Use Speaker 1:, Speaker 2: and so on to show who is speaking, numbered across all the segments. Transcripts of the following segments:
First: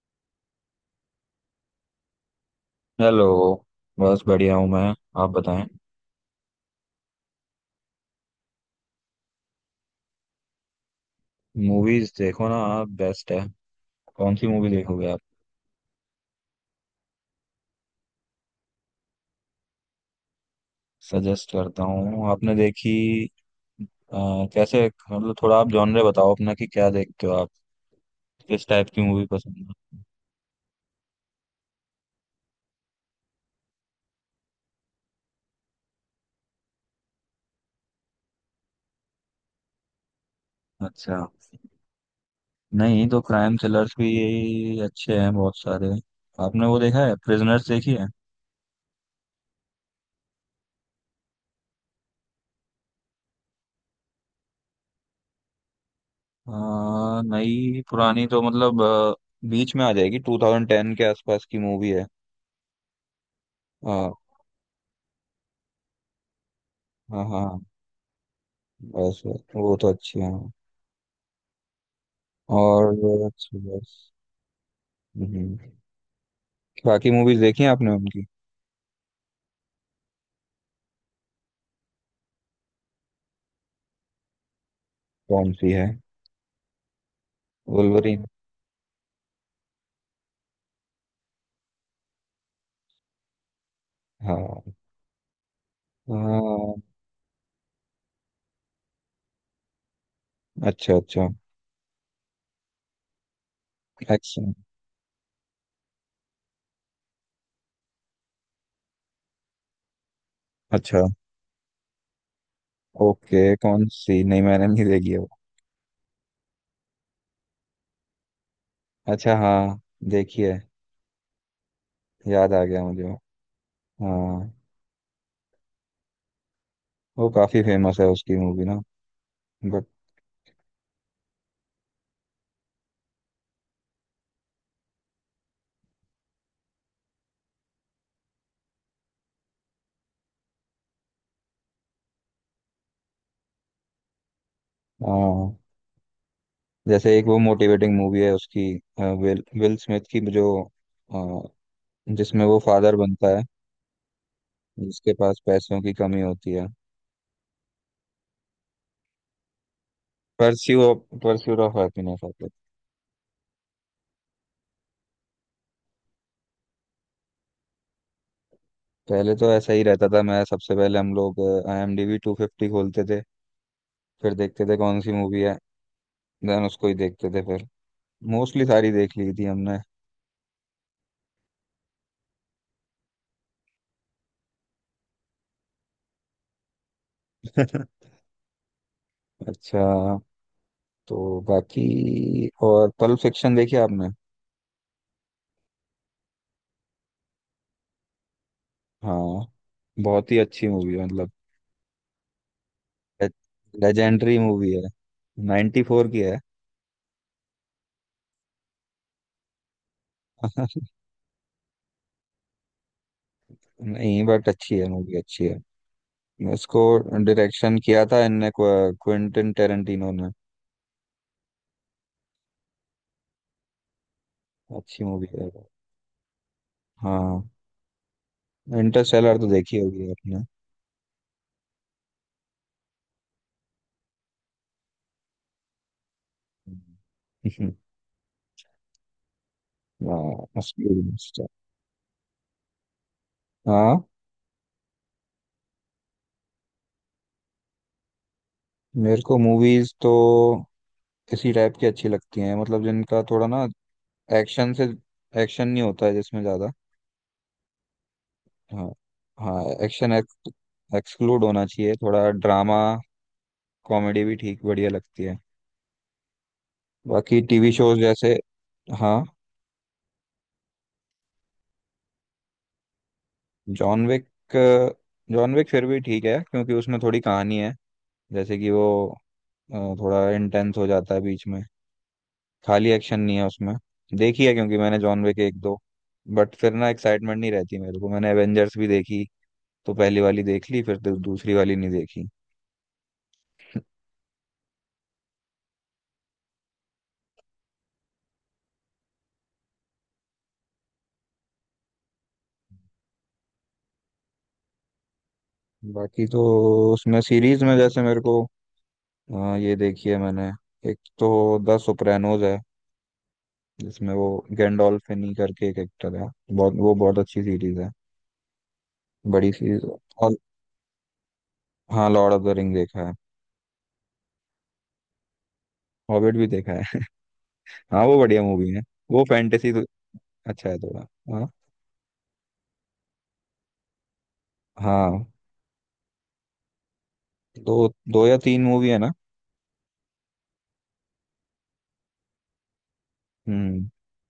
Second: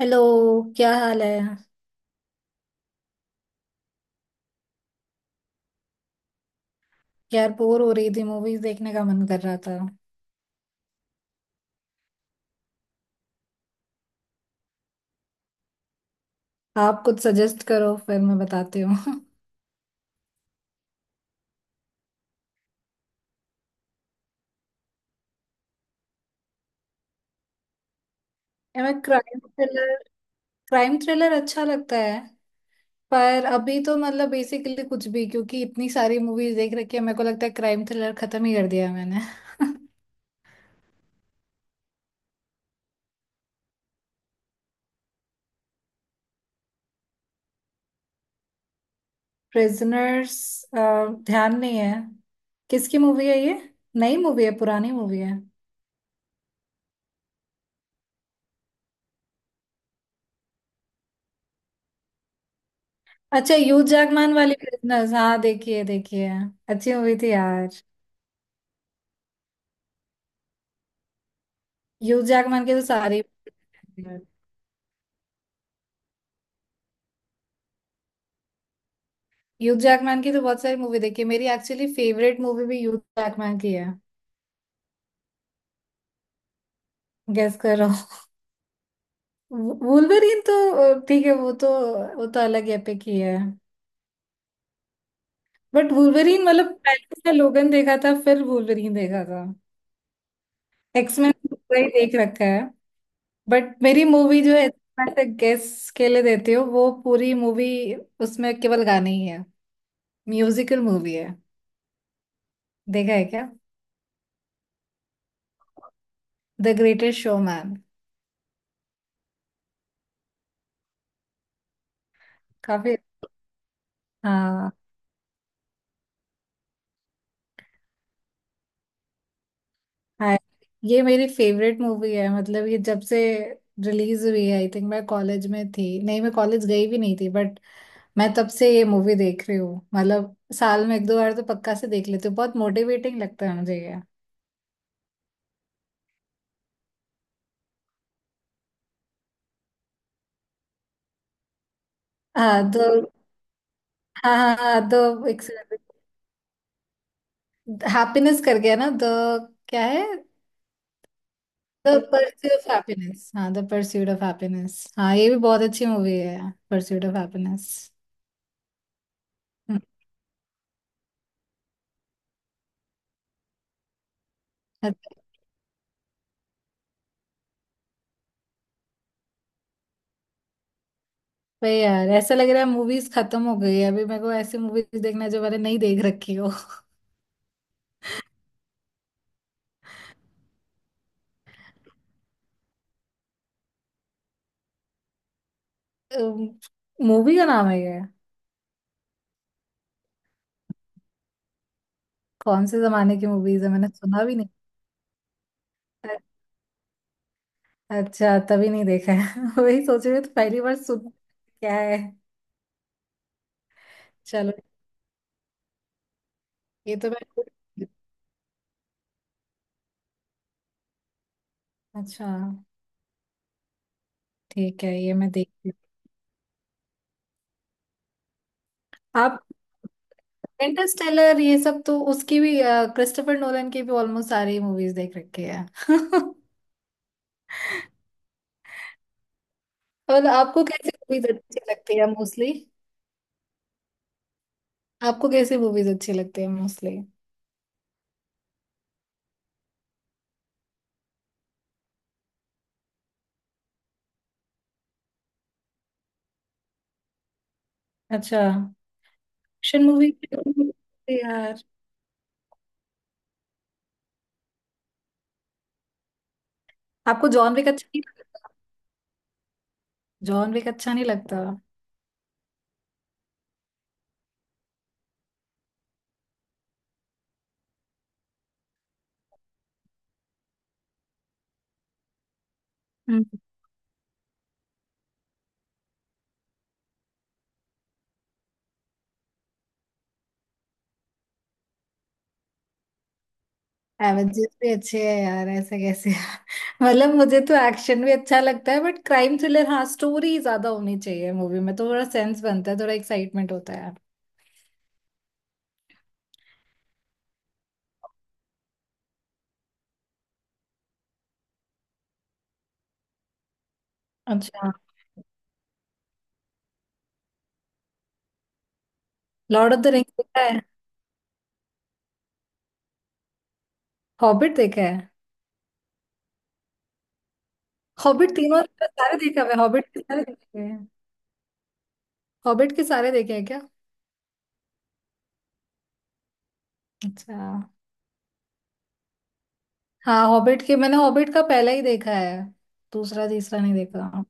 Speaker 1: Hello. क्या हाल है?
Speaker 2: हेलो। बस बढ़िया हूँ मैं। आप बताएं।
Speaker 1: यार, बोर हो रही थी, मूवीज देखने का मन कर रहा था।
Speaker 2: मूवीज देखो ना आप, बेस्ट है। कौन सी मूवी देखोगे आप?
Speaker 1: आप कुछ सजेस्ट करो फिर मैं बताती हूँ।
Speaker 2: सजेस्ट करता हूँ। आपने देखी? कैसे? मतलब थोड़ा आप जॉनरे बताओ अपना, कि क्या देखते हो आप। किस टाइप
Speaker 1: हमें
Speaker 2: की मूवी
Speaker 1: क्राइम
Speaker 2: पसंद है
Speaker 1: थ्रिलर,
Speaker 2: आपको?
Speaker 1: क्राइम थ्रिलर अच्छा लगता है। पर अभी तो मतलब बेसिकली कुछ भी, क्योंकि इतनी सारी मूवीज देख रखी है, मेरे को लगता है क्राइम थ्रिलर खत्म ही कर दिया है मैंने।
Speaker 2: अच्छा। नहीं तो क्राइम थ्रिलर्स भी यही अच्छे हैं, बहुत सारे। आपने वो देखा है, प्रिजनर्स देखी है?
Speaker 1: प्रिजनर्स? ध्यान नहीं है। किसकी मूवी है ये? नई मूवी है पुरानी मूवी है?
Speaker 2: अ, नई पुरानी तो मतलब बीच में आ जाएगी, 2010 के आसपास की मूवी है।
Speaker 1: अच्छा, यूज
Speaker 2: हाँ,
Speaker 1: जागमान वाली प्रिजनर्स, हाँ देखिए देखिए, अच्छी मूवी
Speaker 2: हाँ,
Speaker 1: थी
Speaker 2: हाँ।
Speaker 1: यार।
Speaker 2: बस बस, वो तो अच्छी है।
Speaker 1: ह्यूज जैकमैन के तो
Speaker 2: और
Speaker 1: सारे,
Speaker 2: बस बस। हम्म। बाकी मूवीज देखी हैं आपने उनकी?
Speaker 1: ह्यूज जैकमैन की तो बहुत सारी मूवी देखी है मेरी। एक्चुअली फेवरेट मूवी भी ह्यूज जैकमैन की है।
Speaker 2: कौन सी है?
Speaker 1: गेस कर रहा
Speaker 2: वुल्वरीन।
Speaker 1: हूँ। वुल्वरीन? तो ठीक है, वो तो, वो तो अलग एपिक ही है।
Speaker 2: हाँ,
Speaker 1: बट वुल्वरीन, मतलब
Speaker 2: हाँ।
Speaker 1: पहले उसने लोगन देखा था फिर वुल्वरीन देखा था।
Speaker 2: अच्छा, अच्छा।
Speaker 1: एक्समैन पूरा ही देख रखा है। बट मेरी मूवी
Speaker 2: एक्शन।
Speaker 1: जो है ऐसे गेस के लिए देती हो, वो पूरी मूवी उसमें केवल गाने ही है, म्यूजिकल
Speaker 2: अच्छा।
Speaker 1: मूवी है। देखा है
Speaker 2: ओके,
Speaker 1: क्या?
Speaker 2: कौन सी? नहीं मैंने नहीं देखी है वो।
Speaker 1: The greatest showman.
Speaker 2: अच्छा, हाँ। देखी है। याद आ गया
Speaker 1: काफी।
Speaker 2: मुझे वो। हाँ।
Speaker 1: हाँ।
Speaker 2: वो काफी फेमस है उसकी मूवी ना। बट।
Speaker 1: हाँ, ये मेरी फेवरेट मूवी है। मतलब ये जब से रिलीज हुई है, आई थिंक मैं कॉलेज में थी, नहीं मैं कॉलेज गई भी नहीं थी, बट मैं तब से ये मूवी देख रही हूँ। मतलब साल में एक दो बार तो पक्का से देख लेती हूँ, बहुत मोटिवेटिंग लगता है मुझे ये।
Speaker 2: हाँ। जैसे एक वो मोटिवेटिंग मूवी है उसकी। विल विल स्मिथ की जो अ, जिसमें वो
Speaker 1: हाँ तो,
Speaker 2: फादर बनता है,
Speaker 1: हाँ हाँ हाँ
Speaker 2: जिसके
Speaker 1: तो
Speaker 2: पास
Speaker 1: एक,
Speaker 2: पैसों की कमी होती है।
Speaker 1: हैप्पीनेस कर गया ना द, क्या है,
Speaker 2: pursue pursuit of
Speaker 1: the
Speaker 2: happiness होता है।
Speaker 1: परस्यूट ऑफ हैप्पीनेस, हाँ द परस्यूट ऑफ हैप्पीनेस, हाँ ये भी बहुत अच्छी मूवी है, परस्यूट ऑफ हैप्पीनेस।
Speaker 2: पहले तो ऐसा ही रहता था। मैं सबसे पहले हम लोग आईएमडीबी 250 खोलते थे, फिर देखते थे कौन सी मूवी है, देन उसको ही देखते थे। फिर मोस्टली सारी देख ली थी हमने।
Speaker 1: वही यार, ऐसा लग रहा है मूवीज खत्म हो गई है। अभी मेरे को ऐसी मूवीज देखना है जो मैंने नहीं देख रखी हो।
Speaker 2: अच्छा। तो बाकी और पल्प फिक्शन देखी आपने?
Speaker 1: मूवी का नाम है ये?
Speaker 2: हाँ, बहुत ही अच्छी मूवी है मतलब।
Speaker 1: कौन से जमाने की मूवीज है, मैंने सुना
Speaker 2: लेजेंडरी
Speaker 1: भी
Speaker 2: मूवी है। 94
Speaker 1: नहीं।
Speaker 2: की है।
Speaker 1: अच्छा, तभी नहीं देखा है। वही सोच रही हूँ तो पहली बार सुन, क्या है?
Speaker 2: नहीं बट
Speaker 1: चलो,
Speaker 2: अच्छी है, मूवी अच्छी है। इसको
Speaker 1: ये तो मैं,
Speaker 2: डायरेक्शन किया था इनने, क्विंटन टेरेंटिनो ने।
Speaker 1: अच्छा ठीक है,
Speaker 2: अच्छी
Speaker 1: ये
Speaker 2: मूवी
Speaker 1: मैं
Speaker 2: है वो।
Speaker 1: देखती
Speaker 2: हाँ।
Speaker 1: हूँ
Speaker 2: इंटरस्टेलर
Speaker 1: आप।
Speaker 2: तो देखी होगी आपने।
Speaker 1: इंटरस्टेलर? ये सब तो उसकी भी, क्रिस्टोफर नोलन की भी ऑलमोस्ट सारी मूवीज देख रखी है।
Speaker 2: हम्म।
Speaker 1: मतलब
Speaker 2: हाँ
Speaker 1: आपको
Speaker 2: उसकी
Speaker 1: कैसी मूवीज
Speaker 2: भी-
Speaker 1: अच्छी लगती है मोस्टली?
Speaker 2: हाँ,
Speaker 1: आपको कैसी मूवीज अच्छी लगती है मोस्टली?
Speaker 2: मेरे को मूवीज तो इसी टाइप की अच्छी लगती हैं, मतलब जिनका थोड़ा ना एक्शन से एक्शन नहीं होता है जिसमें ज्यादा।
Speaker 1: अच्छा।
Speaker 2: हाँ। हाँ,
Speaker 1: एक्शन मूवी?
Speaker 2: एक्शन एक्सक्लूड
Speaker 1: यार,
Speaker 2: होना चाहिए, थोड़ा ड्रामा कॉमेडी भी ठीक बढ़िया लगती है।
Speaker 1: आपको
Speaker 2: बाकी
Speaker 1: जॉन विक
Speaker 2: टीवी
Speaker 1: अच्छा
Speaker 2: शोज
Speaker 1: नहीं
Speaker 2: जैसे।
Speaker 1: लगता?
Speaker 2: हाँ।
Speaker 1: जॉन विक अच्छा नहीं लगता?
Speaker 2: John Wick. जॉन विक फिर भी ठीक है, क्योंकि उसमें थोड़ी कहानी है। जैसे कि वो थोड़ा इंटेंस हो जाता है बीच में, खाली एक्शन नहीं
Speaker 1: हम्म।
Speaker 2: है उसमें। देखी है क्योंकि मैंने जॉन विक एक दो। बट फिर ना एक्साइटमेंट नहीं रहती मेरे को। मैंने एवेंजर्स भी देखी, तो पहली वाली देख ली, फिर दूसरी वाली नहीं देखी।
Speaker 1: एवेंजर्स भी अच्छे है यार, ऐसे कैसे। मतलब मुझे तो एक्शन भी अच्छा लगता है, बट क्राइम थ्रिलर हाँ, स्टोरी ज्यादा होनी चाहिए मूवी में, तो थोड़ा सेंस बनता है, थोड़ा एक्साइटमेंट होता है।
Speaker 2: बाकी तो उसमें सीरीज में जैसे मेरे को ये देखी है मैंने। एक तो द सोप्रानोज है, जिसमें वो
Speaker 1: अच्छा।
Speaker 2: गैंडोल्फिनी करके एक एक्टर है, बहुत वो बहुत अच्छी सीरीज है। बड़ी
Speaker 1: Lord of
Speaker 2: series.
Speaker 1: The Rings देखा है?
Speaker 2: हाँ, लॉर्ड ऑफ द रिंग देखा है।
Speaker 1: हॉबिट देखा है?
Speaker 2: हॉबिट भी देखा है। हाँ, वो
Speaker 1: हॉबिट
Speaker 2: बढ़िया
Speaker 1: तीनों
Speaker 2: मूवी है।
Speaker 1: सारे
Speaker 2: वो
Speaker 1: देखा हुआ है,
Speaker 2: फैंटेसी तो
Speaker 1: हॉबिट के सारे देखे
Speaker 2: अच्छा है
Speaker 1: हैं।
Speaker 2: थोड़ा। हाँ।
Speaker 1: हॉबिट के सारे देखे हैं क्या?
Speaker 2: हाँ। दो
Speaker 1: अच्छा।
Speaker 2: दो या तीन मूवी है ना।
Speaker 1: हाँ, हॉबिट के मैंने हॉबिट का पहला ही देखा है, दूसरा तीसरा नहीं
Speaker 2: हम्म।
Speaker 1: देखा।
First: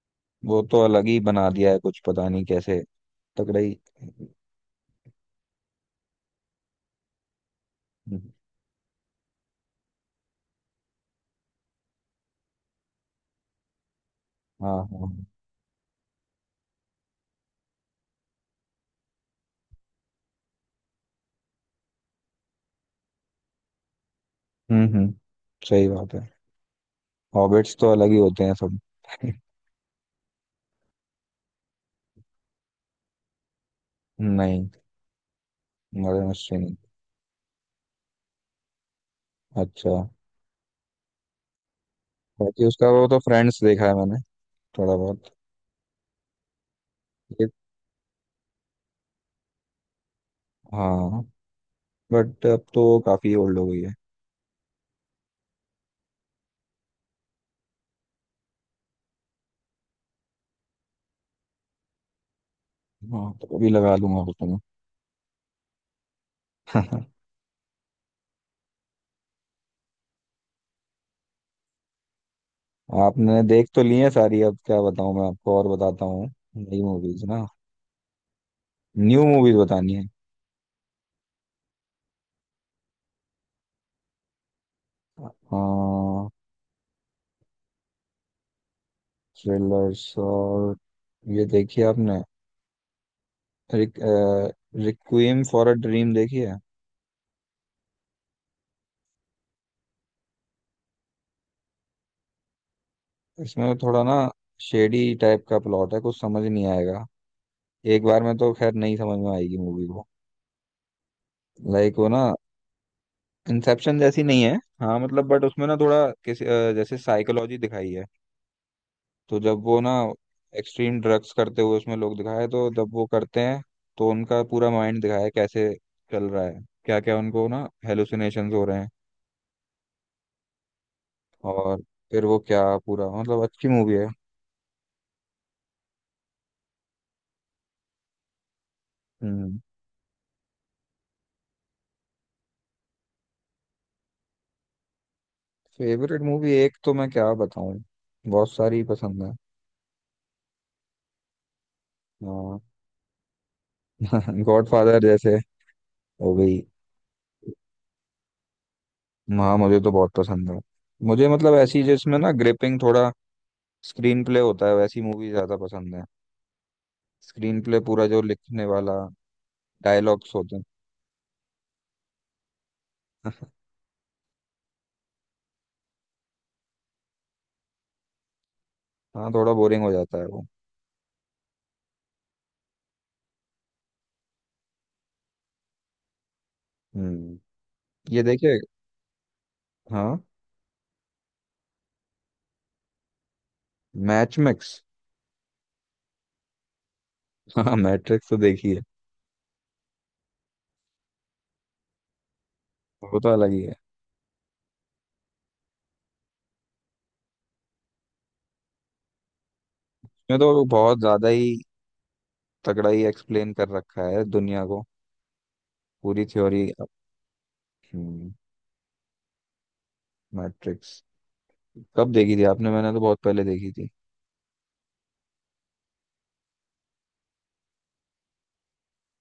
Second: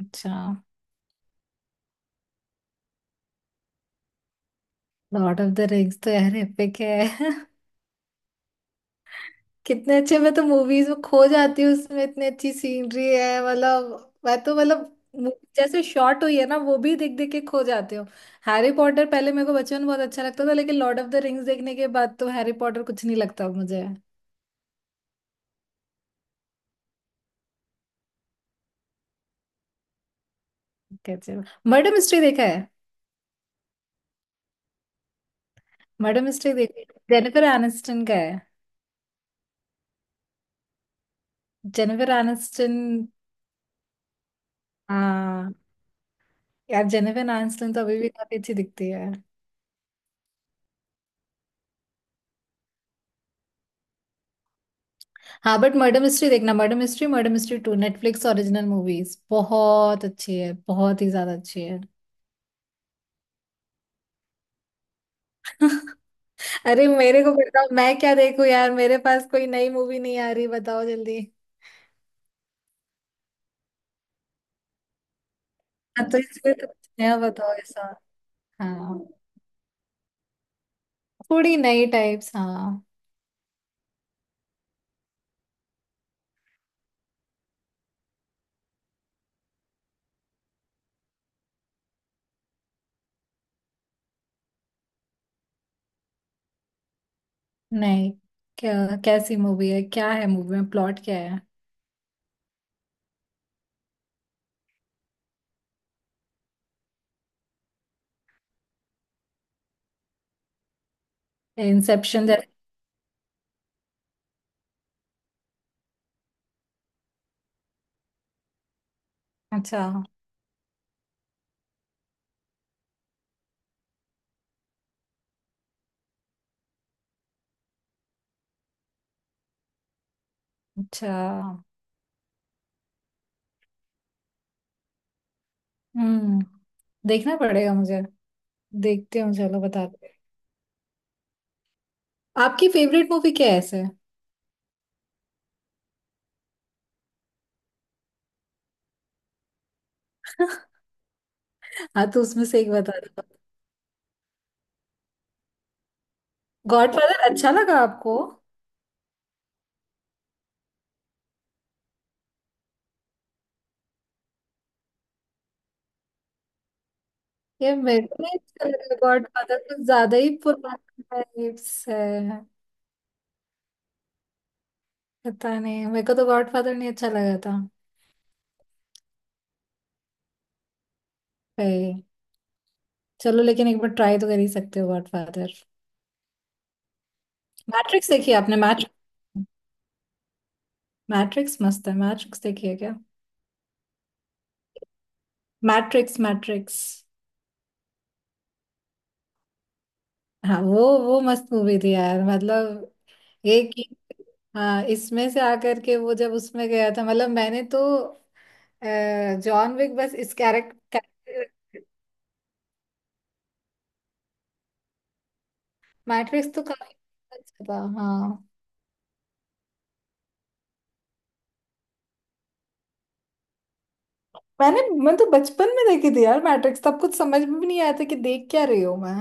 Speaker 1: अच्छा।
Speaker 2: वो तो अलग ही बना दिया है, कुछ पता नहीं कैसे। तगड़ा ही।
Speaker 1: लॉर्ड ऑफ द रिंग्स तो यार एपिक है।
Speaker 2: हाँ।
Speaker 1: कितने अच्छे, मैं तो मूवीज में खो जाती हूँ, उसमें इतनी अच्छी सीनरी है। मतलब मैं तो, मतलब
Speaker 2: हाँ।
Speaker 1: movie जैसे शॉर्ट हुई है ना, वो भी देख देख के खो जाती हूँ। हैरी पॉटर पहले मेरे को बचपन में बहुत अच्छा लगता था, लेकिन लॉर्ड ऑफ द रिंग्स देखने के बाद तो हैरी पॉटर कुछ नहीं लगता अब मुझे।
Speaker 2: हम्म, हम्म, सही बात है। हॉबिट्स तो अलग ही होते हैं सब।
Speaker 1: कैसे? मर्डर मिस्ट्री देखा है?
Speaker 2: नहीं।
Speaker 1: मर्डर
Speaker 2: मदर
Speaker 1: मिस्ट्री
Speaker 2: मिस्ट्री नहीं।
Speaker 1: देखा? जेनिफर एनिस्टन का है,
Speaker 2: अच्छा।
Speaker 1: जेनिफर
Speaker 2: बाकी
Speaker 1: एनिस्टन।
Speaker 2: उसका वो तो फ्रेंड्स देखा है मैंने, थोड़ा बहुत।
Speaker 1: यार जेनिफर
Speaker 2: ये-
Speaker 1: आनिस्टन तो अभी भी काफी अच्छी दिखती है।
Speaker 2: हाँ। बट अब तो वो काफी ओल्ड हो गई है।
Speaker 1: हाँ, बट मर्डर मिस्ट्री देखना, murder mystery, murder mystery two, Netflix original movies, बहुत अच्छी है, बहुत ही ज्यादा अच्छी है।
Speaker 2: हाँ, तो अभी लगा दूंगा उसको।
Speaker 1: अरे
Speaker 2: मैं।
Speaker 1: मेरे को बताओ मैं क्या देखूं यार, मेरे पास कोई नई मूवी नहीं आ रही, बताओ जल्दी।
Speaker 2: आपने देख तो ली है सारी, अब क्या बताऊं मैं आपको? और बताता
Speaker 1: हाँ तो
Speaker 2: हूँ।
Speaker 1: इसलिए तो
Speaker 2: नई
Speaker 1: कुछ नया
Speaker 2: मूवीज ना?
Speaker 1: बताओ ऐसा। हाँ,
Speaker 2: न्यू मूवीज बतानी है।
Speaker 1: थोड़ी नई टाइप्स हाँ।
Speaker 2: थ्रिलर्स और ये देखी है आपने, रिक, रिक्विएम फॉर अ ड्रीम देखी है?
Speaker 1: नहीं। क्या? कैसी मूवी है, क्या है मूवी में, प्लॉट क्या है?
Speaker 2: इसमें तो थोड़ा ना शेडी टाइप का प्लॉट है, कुछ समझ नहीं आएगा। एक बार में तो खैर नहीं समझ में आएगी मूवी को। लाइक वो ना,
Speaker 1: इंसेप्शन जैसे?
Speaker 2: इंसेप्शन जैसी नहीं है। हाँ मतलब बट उसमें ना थोड़ा किसी जैसे साइकोलॉजी दिखाई है। तो जब वो
Speaker 1: अच्छा।
Speaker 2: ना एक्सट्रीम ड्रग्स करते हुए उसमें लोग दिखाए, तो जब वो करते हैं, तो उनका पूरा माइंड दिखाया है कैसे चल रहा है, क्या क्या उनको ना हेलुसिनेशंस हो रहे हैं।
Speaker 1: अच्छा।
Speaker 2: और फिर वो क्या पूरा, मतलब अच्छी मूवी है।
Speaker 1: हम्म। देखना पड़ेगा मुझे, देखते हैं,
Speaker 2: हम्म।
Speaker 1: चलो बताते हैं। आपकी फेवरेट मूवी क्या है ऐसे?
Speaker 2: फेवरेट मूवी, एक तो मैं क्या बताऊं, बहुत सारी पसंद है।
Speaker 1: हाँ तो उसमें
Speaker 2: हाँ।
Speaker 1: से एक बता दो।
Speaker 2: गॉडफादर जैसे हो गई।
Speaker 1: गॉडफादर अच्छा लगा आपको?
Speaker 2: हाँ मुझे तो बहुत पसंद है। मुझे मतलब ऐसी जिसमें ना ग्रिपिंग थोड़ा स्क्रीन प्ले होता है, वैसी मूवी ज्यादा पसंद है। स्क्रीन
Speaker 1: ये
Speaker 2: प्ले
Speaker 1: मेरे
Speaker 2: पूरा, जो
Speaker 1: को नहीं
Speaker 2: लिखने
Speaker 1: अच्छा लगा
Speaker 2: वाला
Speaker 1: गॉडफादर, कुछ ज्यादा ही
Speaker 2: डायलॉग्स होते हैं।
Speaker 1: पुराना टाइप्स है। पता नहीं, मेरे को तो गॉडफादर नहीं अच्छा लगा था।
Speaker 2: हाँ, थोड़ा बोरिंग हो जाता है वो।
Speaker 1: भाई, चलो लेकिन एक बार ट्राई तो कर ही सकते हो गॉडफादर।
Speaker 2: हम्म।
Speaker 1: मैट्रिक्स
Speaker 2: ये
Speaker 1: देखी आपने?
Speaker 2: देखिए।
Speaker 1: मैट्रिक्स,
Speaker 2: हाँ।
Speaker 1: मैट्रिक्स मस्त है, मैट्रिक्स देखी है क्या?
Speaker 2: Match mix.
Speaker 1: Matrix, Matrix.
Speaker 2: हाँ, मैट्रिक्स तो देखी है।
Speaker 1: हाँ, वो मस्त मूवी थी यार, मतलब
Speaker 2: वो तो अलग ही
Speaker 1: एक
Speaker 2: है।
Speaker 1: ही। हाँ, इसमें से आकर के वो जब उसमें गया था, मतलब मैंने तो, अ, जॉन विक बस इस
Speaker 2: इसमें तो वो बहुत
Speaker 1: कैरेक्टर।
Speaker 2: ज्यादा ही तगड़ा ही एक्सप्लेन कर रखा है दुनिया को, पूरी
Speaker 1: मैट्रिक्स
Speaker 2: थ्योरी।
Speaker 1: तो काफी अच्छा था
Speaker 2: हम्म।
Speaker 1: हाँ।
Speaker 2: मैट्रिक्स कब देखी थी आपने? मैंने तो बहुत पहले देखी थी।
Speaker 1: मैंने, मैं तो बचपन में देखी थी यार मैट्रिक्स, तब कुछ समझ में भी नहीं आया था कि देख क्या रही हूँ मैं।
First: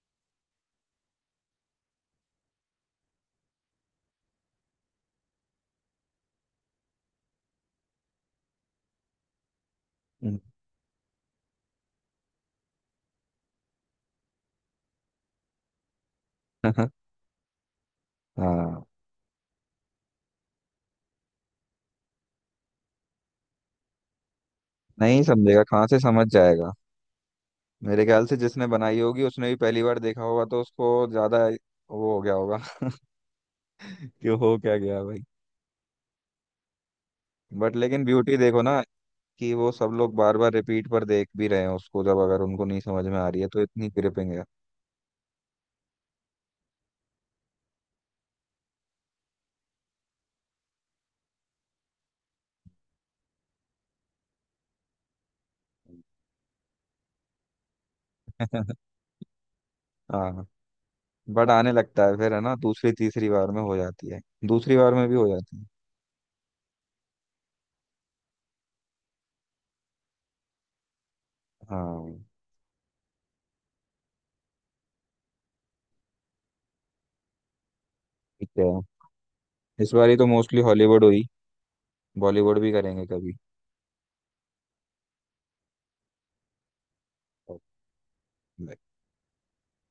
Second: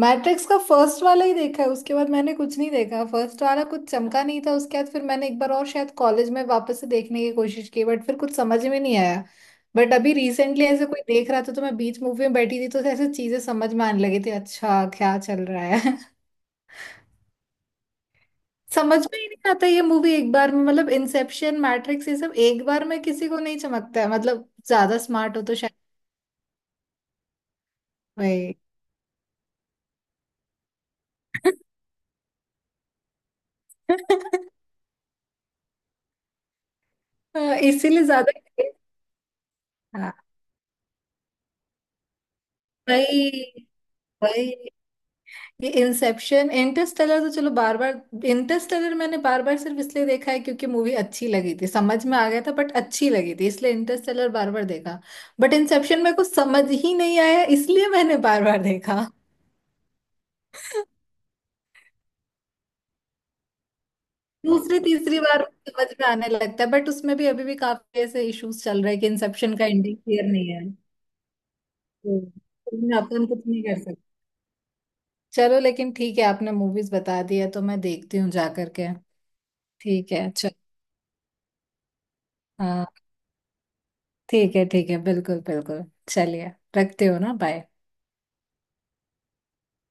Speaker 1: मैट्रिक्स का फर्स्ट वाला ही देखा है, उसके बाद मैंने कुछ नहीं देखा। फर्स्ट वाला कुछ चमका नहीं था, उसके बाद फिर मैंने एक बार और शायद कॉलेज में वापस से देखने की कोशिश की, बट फिर कुछ समझ में नहीं आया। बट अभी
Speaker 2: हम्म।
Speaker 1: रिसेंटली ऐसे कोई देख रहा था तो मैं बीच मूवी में बैठी थी, तो ऐसे चीजें समझ में आने लगी थी, अच्छा क्या चल रहा है।
Speaker 2: हाँ।
Speaker 1: समझ में ही नहीं आता ये मूवी एक बार में, मतलब इंसेप्शन, मैट्रिक्स, ये सब एक बार में किसी को नहीं चमकता है। मतलब ज्यादा
Speaker 2: नहीं
Speaker 1: स्मार्ट हो तो
Speaker 2: समझेगा,
Speaker 1: शायद।
Speaker 2: कहाँ से समझ जाएगा। मेरे ख्याल से
Speaker 1: भाई।
Speaker 2: जिसने बनाई होगी उसने भी पहली बार देखा होगा, तो उसको ज्यादा वो हो गया होगा। कि हो क्या गया भाई।
Speaker 1: हाँ,
Speaker 2: बट
Speaker 1: इसीलिए
Speaker 2: लेकिन
Speaker 1: ज्यादा।
Speaker 2: ब्यूटी देखो ना, कि वो सब लोग
Speaker 1: हाँ,
Speaker 2: बार बार रिपीट पर देख भी रहे हैं उसको, जब अगर उनको नहीं समझ में आ रही है, तो
Speaker 1: वही,
Speaker 2: इतनी ग्रिपिंग है।
Speaker 1: वही। ये इंसेप्शन इंटरस्टेलर तो चलो, बार बार इंटरस्टेलर मैंने बार बार सिर्फ इसलिए देखा है क्योंकि मूवी अच्छी लगी थी, समझ में आ गया था बट अच्छी लगी थी, इसलिए इंटरस्टेलर बार बार देखा। बट इंसेप्शन मेरे को समझ ही नहीं आया इसलिए मैंने बार बार देखा।
Speaker 2: हाँ। बट आने लगता है फिर है ना, दूसरी तीसरी बार में हो जाती है। दूसरी
Speaker 1: दूसरी
Speaker 2: बार में भी
Speaker 1: तीसरी
Speaker 2: हो
Speaker 1: बार
Speaker 2: जाती है।
Speaker 1: समझ में आने लगता है, बट उसमें भी अभी भी काफी ऐसे इश्यूज चल रहे हैं कि इंसेप्शन का एंडिंग क्लियर नहीं है। तो
Speaker 2: हाँ।
Speaker 1: उसमें अपन कुछ नहीं कर। चलो लेकिन ठीक है, आपने मूवीज बता दिया तो मैं देखती हूँ जा
Speaker 2: ठीक है।
Speaker 1: करके।
Speaker 2: इस बार
Speaker 1: ठीक
Speaker 2: ही तो
Speaker 1: है चल।
Speaker 2: मोस्टली हॉलीवुड हुई, बॉलीवुड भी
Speaker 1: हाँ,
Speaker 2: करेंगे
Speaker 1: ठीक है ठीक है, बिल्कुल बिल्कुल। चलिए, रखते हो ना,
Speaker 2: कभी।
Speaker 1: बाय।